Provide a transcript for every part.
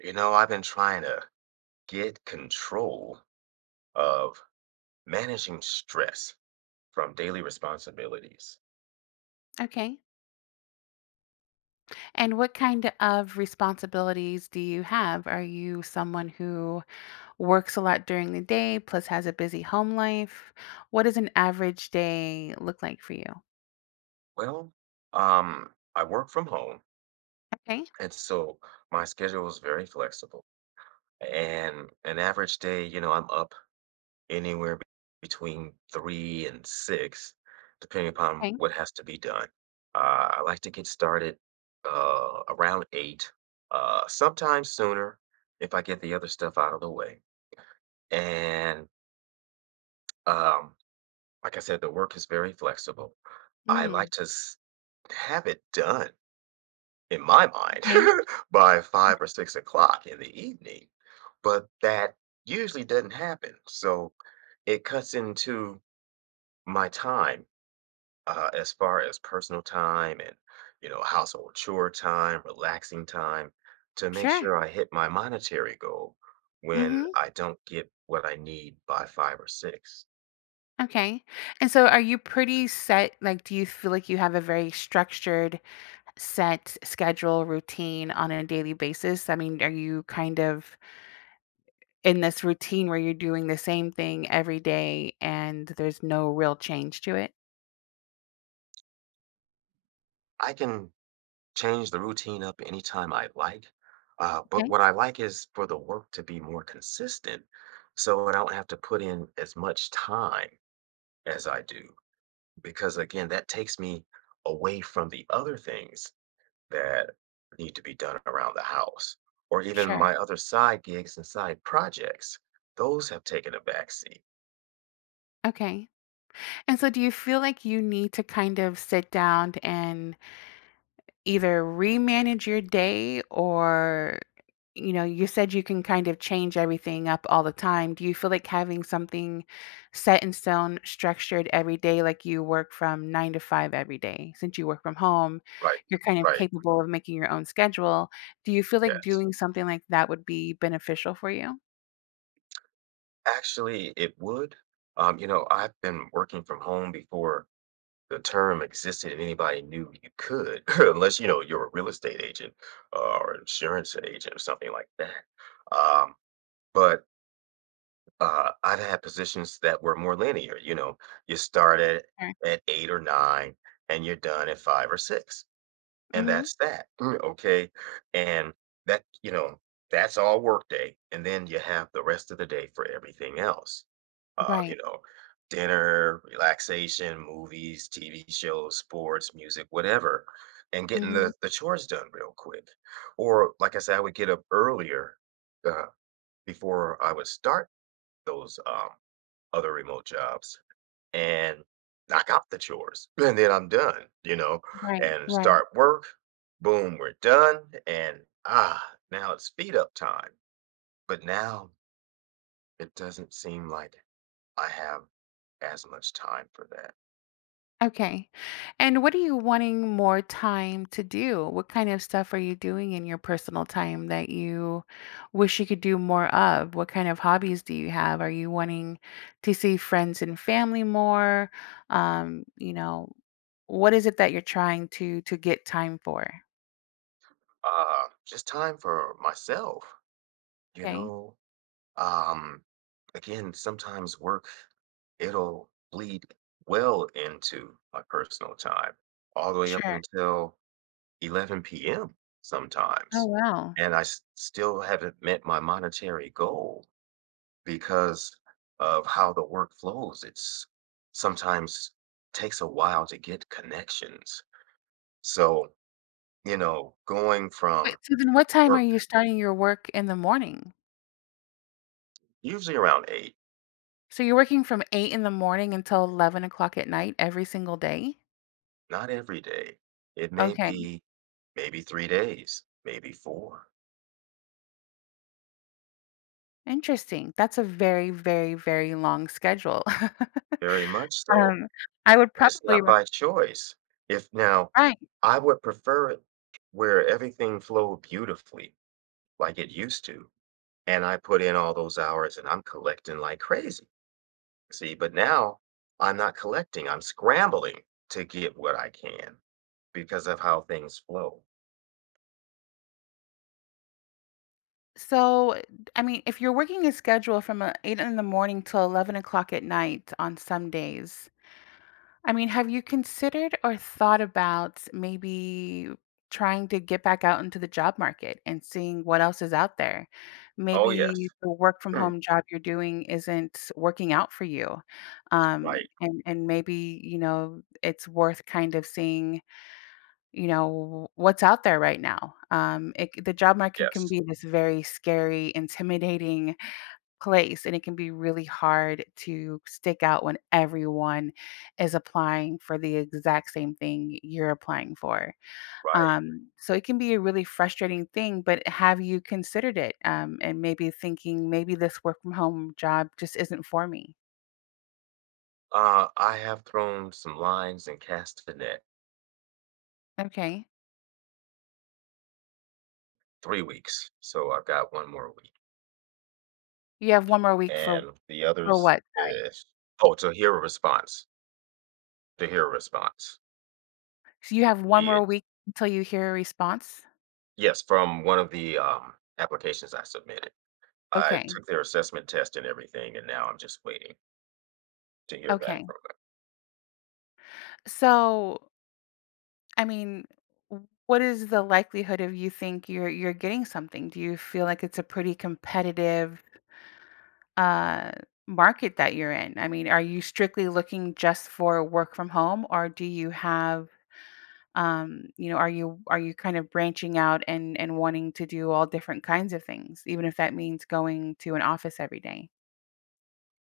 You know, I've been trying to get control of managing stress from daily responsibilities. Okay. And what kind of responsibilities do you have? Are you someone who works a lot during the day, plus has a busy home life? What does an average day look like for you? Well, um, I work from home, Okay. and so my schedule is very flexible. And an average day, you know, I'm up anywhere be- between three and six, depending upon Okay. what has to be done. I like to get started around eight, sometimes sooner if I get the other stuff out of the way. And Um, like I said, the work is very flexible. I like Mm, to s have it done, in my mind, okay. by 5 or 6 o'clock in the evening, but that usually doesn't happen, so it cuts into my time, as far as personal time and, household chore time, relaxing time, to make Sure. sure I hit my monetary goal when Mm-hmm. I don't get what I need by 5 or 6. Okay. And so are you pretty set? Like, do you feel like you have a very structured, set schedule, routine on a daily basis? I mean, are you kind of in this routine where you're doing the same thing every day and there's no real change to it? I can change the routine up anytime I like. But Okay. what I like is for the work to be more consistent, so I don't have to put in as much time as I do. Because again, that takes me away from the other things that need to be done around the house, or even Sure. my other side gigs and side projects. Those have taken a backseat. Okay. And so do you feel like you need to kind of sit down and either remanage your day, or you said you can kind of change everything up all the time. Do you feel like having something set in stone, structured every day, like you work from nine to five every day? Since you work from home, Right, you're kind of right. capable of making your own schedule. Do you feel like Yes. doing something like that would be beneficial for you? Actually, it would. You know, I've been working from home before the term existed and anybody knew you could, unless you know you're a real estate agent, or insurance agent or something like that. But I've had positions that were more linear. You know, you start at, Or, at eight or nine, and you're done at five or six, and hmm, that's that. Mm. Okay, and that you know that's all workday, and then you have the rest of the day for everything else, uh, you right. know, dinner, relaxation, movies, TV shows, sports, music, whatever, and getting Hmm. the chores done real quick. Or, like I said, I would get up earlier uh, before I would start those other remote jobs and knock out the chores. And then I'm done, you know, Right. and Right. start work. Boom, we're done. Ah, Now it's speed up time. But now it doesn't seem like I have as much time for that. Okay. And what are you wanting more time to do? What kind of stuff are you doing in your personal time that you wish you could do more of? What kind of hobbies do you have? Are you wanting to see friends and family more? Um, you know, what is it that you're trying to get time for? Just time for myself, you Okay. know. Um, Again, sometimes work, it'll bleed well into my personal time, all the way up Sure. until 11 p.m. Oh, sometimes, wow. and still haven't met my monetary goal because of how the work flows. It's sometimes takes a while to get connections, so. You know, going Wait, from so then what time are work you starting your work in the morning? usually around 8, So you're working from eight in the morning until 11 o'clock at night every single day? not every day. It may Okay. be Maybe 3 days, maybe 4, Interesting. That's a very, very, very long schedule. very much so, Um, I would and it's probably not recommend. by choice. If now Right. I would prefer it where everything flowed beautifully like it used to, and I put in all those hours and I'm collecting like crazy, see? But now I'm not collecting, I'm scrambling to get what I can because of how things flow. So, I mean, if you're working a schedule from, 8 in the morning till 11 o'clock at night on some days, I mean, have you considered or thought about maybe trying to get back out into the job market and seeing what else is out there? Oh, yes. Maybe the work from home job you're doing isn't working out for you. Um, Right. and, and maybe, it's worth kind of seeing what's out there right now. The job market can Yes, be this very scary, intimidating place, and it can be really hard to stick out when everyone is applying for the exact same thing you're applying for. right. So it can be a really frustrating thing, but have you considered it? And maybe thinking maybe this work from home job just isn't for me. I have thrown some lines and cast a net. Okay. 3 weeks, so I've got 1 more week, You have one more week for and the for others what? is oh, to hear a response, to hear a response, So you have one be more it week until you hear a response? yes, from one of the, applications I submitted. I Okay. took their assessment test and everything, and now I'm just waiting to hear back Okay. from them. So I mean, what is the likelihood of you think you're getting something? Do you feel like it's a pretty competitive uh, market that you're in? I mean, are you strictly looking just for work from home, or do you have are you kind of branching out and wanting to do all different kinds of things, even if that means going to an office every.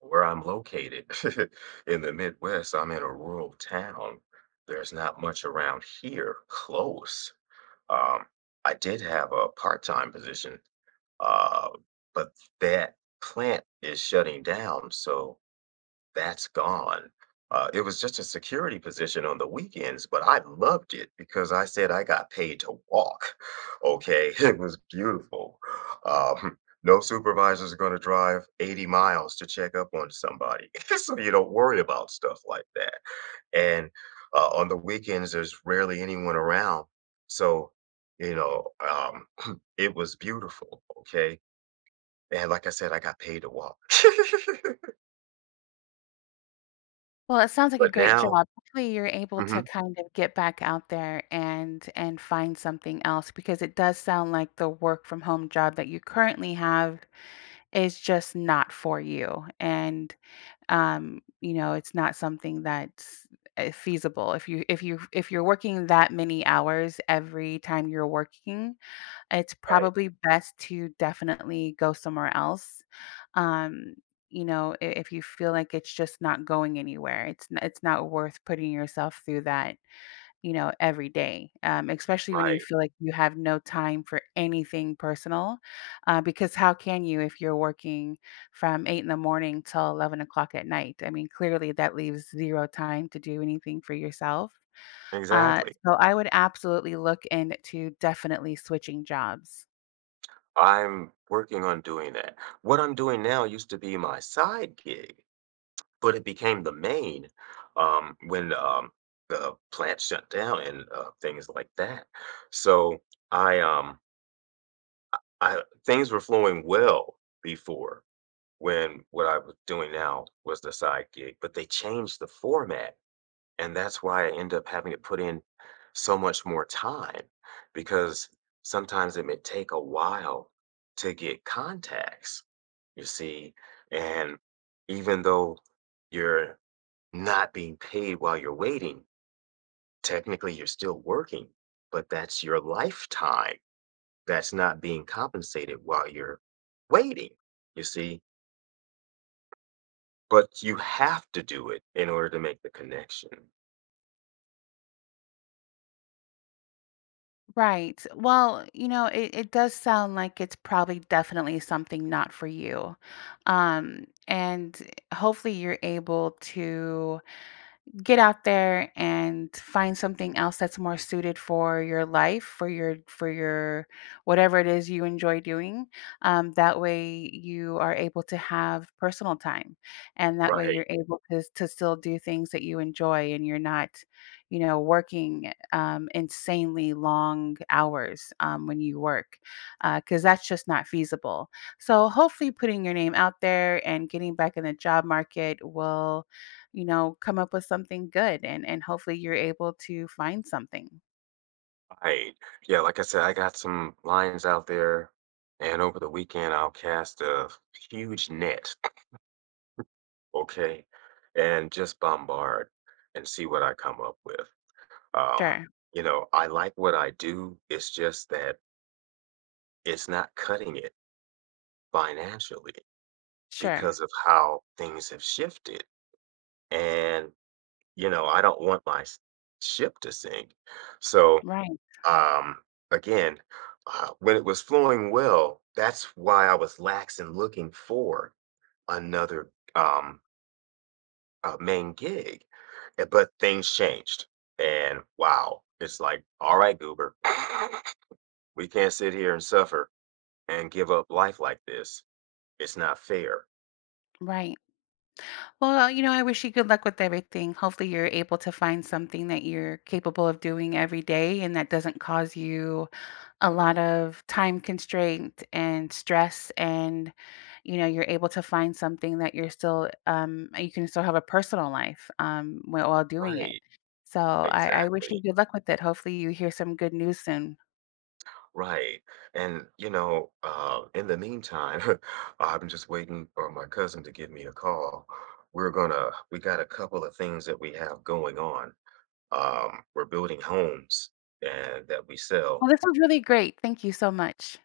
Where I'm located in the Midwest, I'm in a rural town. There's not much around here close. Um, I did have a part-time position, uh, but that plant is shutting down, so that's gone. It was just a security position on the weekends, but I loved it because I said I got paid to walk. Okay, it was beautiful. Um, no supervisor's are going to drive 80 miles to check up on somebody, so you don't worry about stuff like that. And on the weekends there's rarely anyone around, so you know um it was beautiful, okay, and like I said, I got paid to walk. Well, it sounds like a But great now, job. Hopefully, you're able to mhm, kind of get back out there and find something else, because it does sound like the work from home job that you currently have is just not for you. And it's not something that's feasible. If you're working that many hours every time you're working, it's right, probably best to definitely go somewhere else. Um, I if you feel like it's just not going anywhere, it's not worth putting yourself through that, every day, especially when you right, feel like you have no time for anything personal, because how can you if you're working from 8 in the morning till 11 o'clock at night? I mean, clearly that leaves 0 time to do anything for yourself. Exactly, So I would absolutely look into definitely switching jobs. I'm working on doing that. What I'm doing now used to be my side gig, but it became the main, when the plant shut down, and things like that, so i um I things were flowing well before, when what I was doing now was the side gig, but they changed the format, and that's why I end up having to put in so much more time, because sometimes it may take a while to get contacts, you see? And even though you're not being paid while you're waiting, technically you're still working, but that's your lifetime that's not being compensated while you're waiting, you see? But you have to do it in order to make the connection. Right. Well, it does sound like it's probably definitely something not for you. And hopefully you're able to get out there and find something else that's more suited for your life, for your whatever it is you enjoy doing, that way you are able to have personal time, and that way Right, you're able to still do things that you enjoy and you're not working insanely long hours when you work, because that's just not feasible. So hopefully putting your name out there and getting back in the job market will, come up with something good, and hopefully you're able to find something. right. Yeah, like I said, I got some lines out there, and over the weekend, I'll cast a huge net, okay, and just bombard and see what I come up with. Um, Sure. you know, I like what I do. It's just that it's not cutting it financially Sure. because of how things have shifted. And you know, I don't want my s ship to sink. So, Right. um, again, when it was flowing well, that's why I was lax in looking for another, main gig. But things changed, and wow, it's like, "Alright, Goober, we can't sit here and suffer and give up life like this. It's not fair." Right. Well, I wish you good luck with everything. Hopefully you're able to find something that you're capable of doing every day and that doesn't cause you a lot of time constraint and stress, and you're able to find something that you're still you can still have a personal life while doing it. Right, So I wish you exactly. good luck with it. Hopefully you hear some good news soon. Right. And, you know, in the meantime, I'm just waiting for my cousin to give me a call. We got a couple of things that we have going on. We're building homes and that we sell. Well, this was really great. Thank you so much.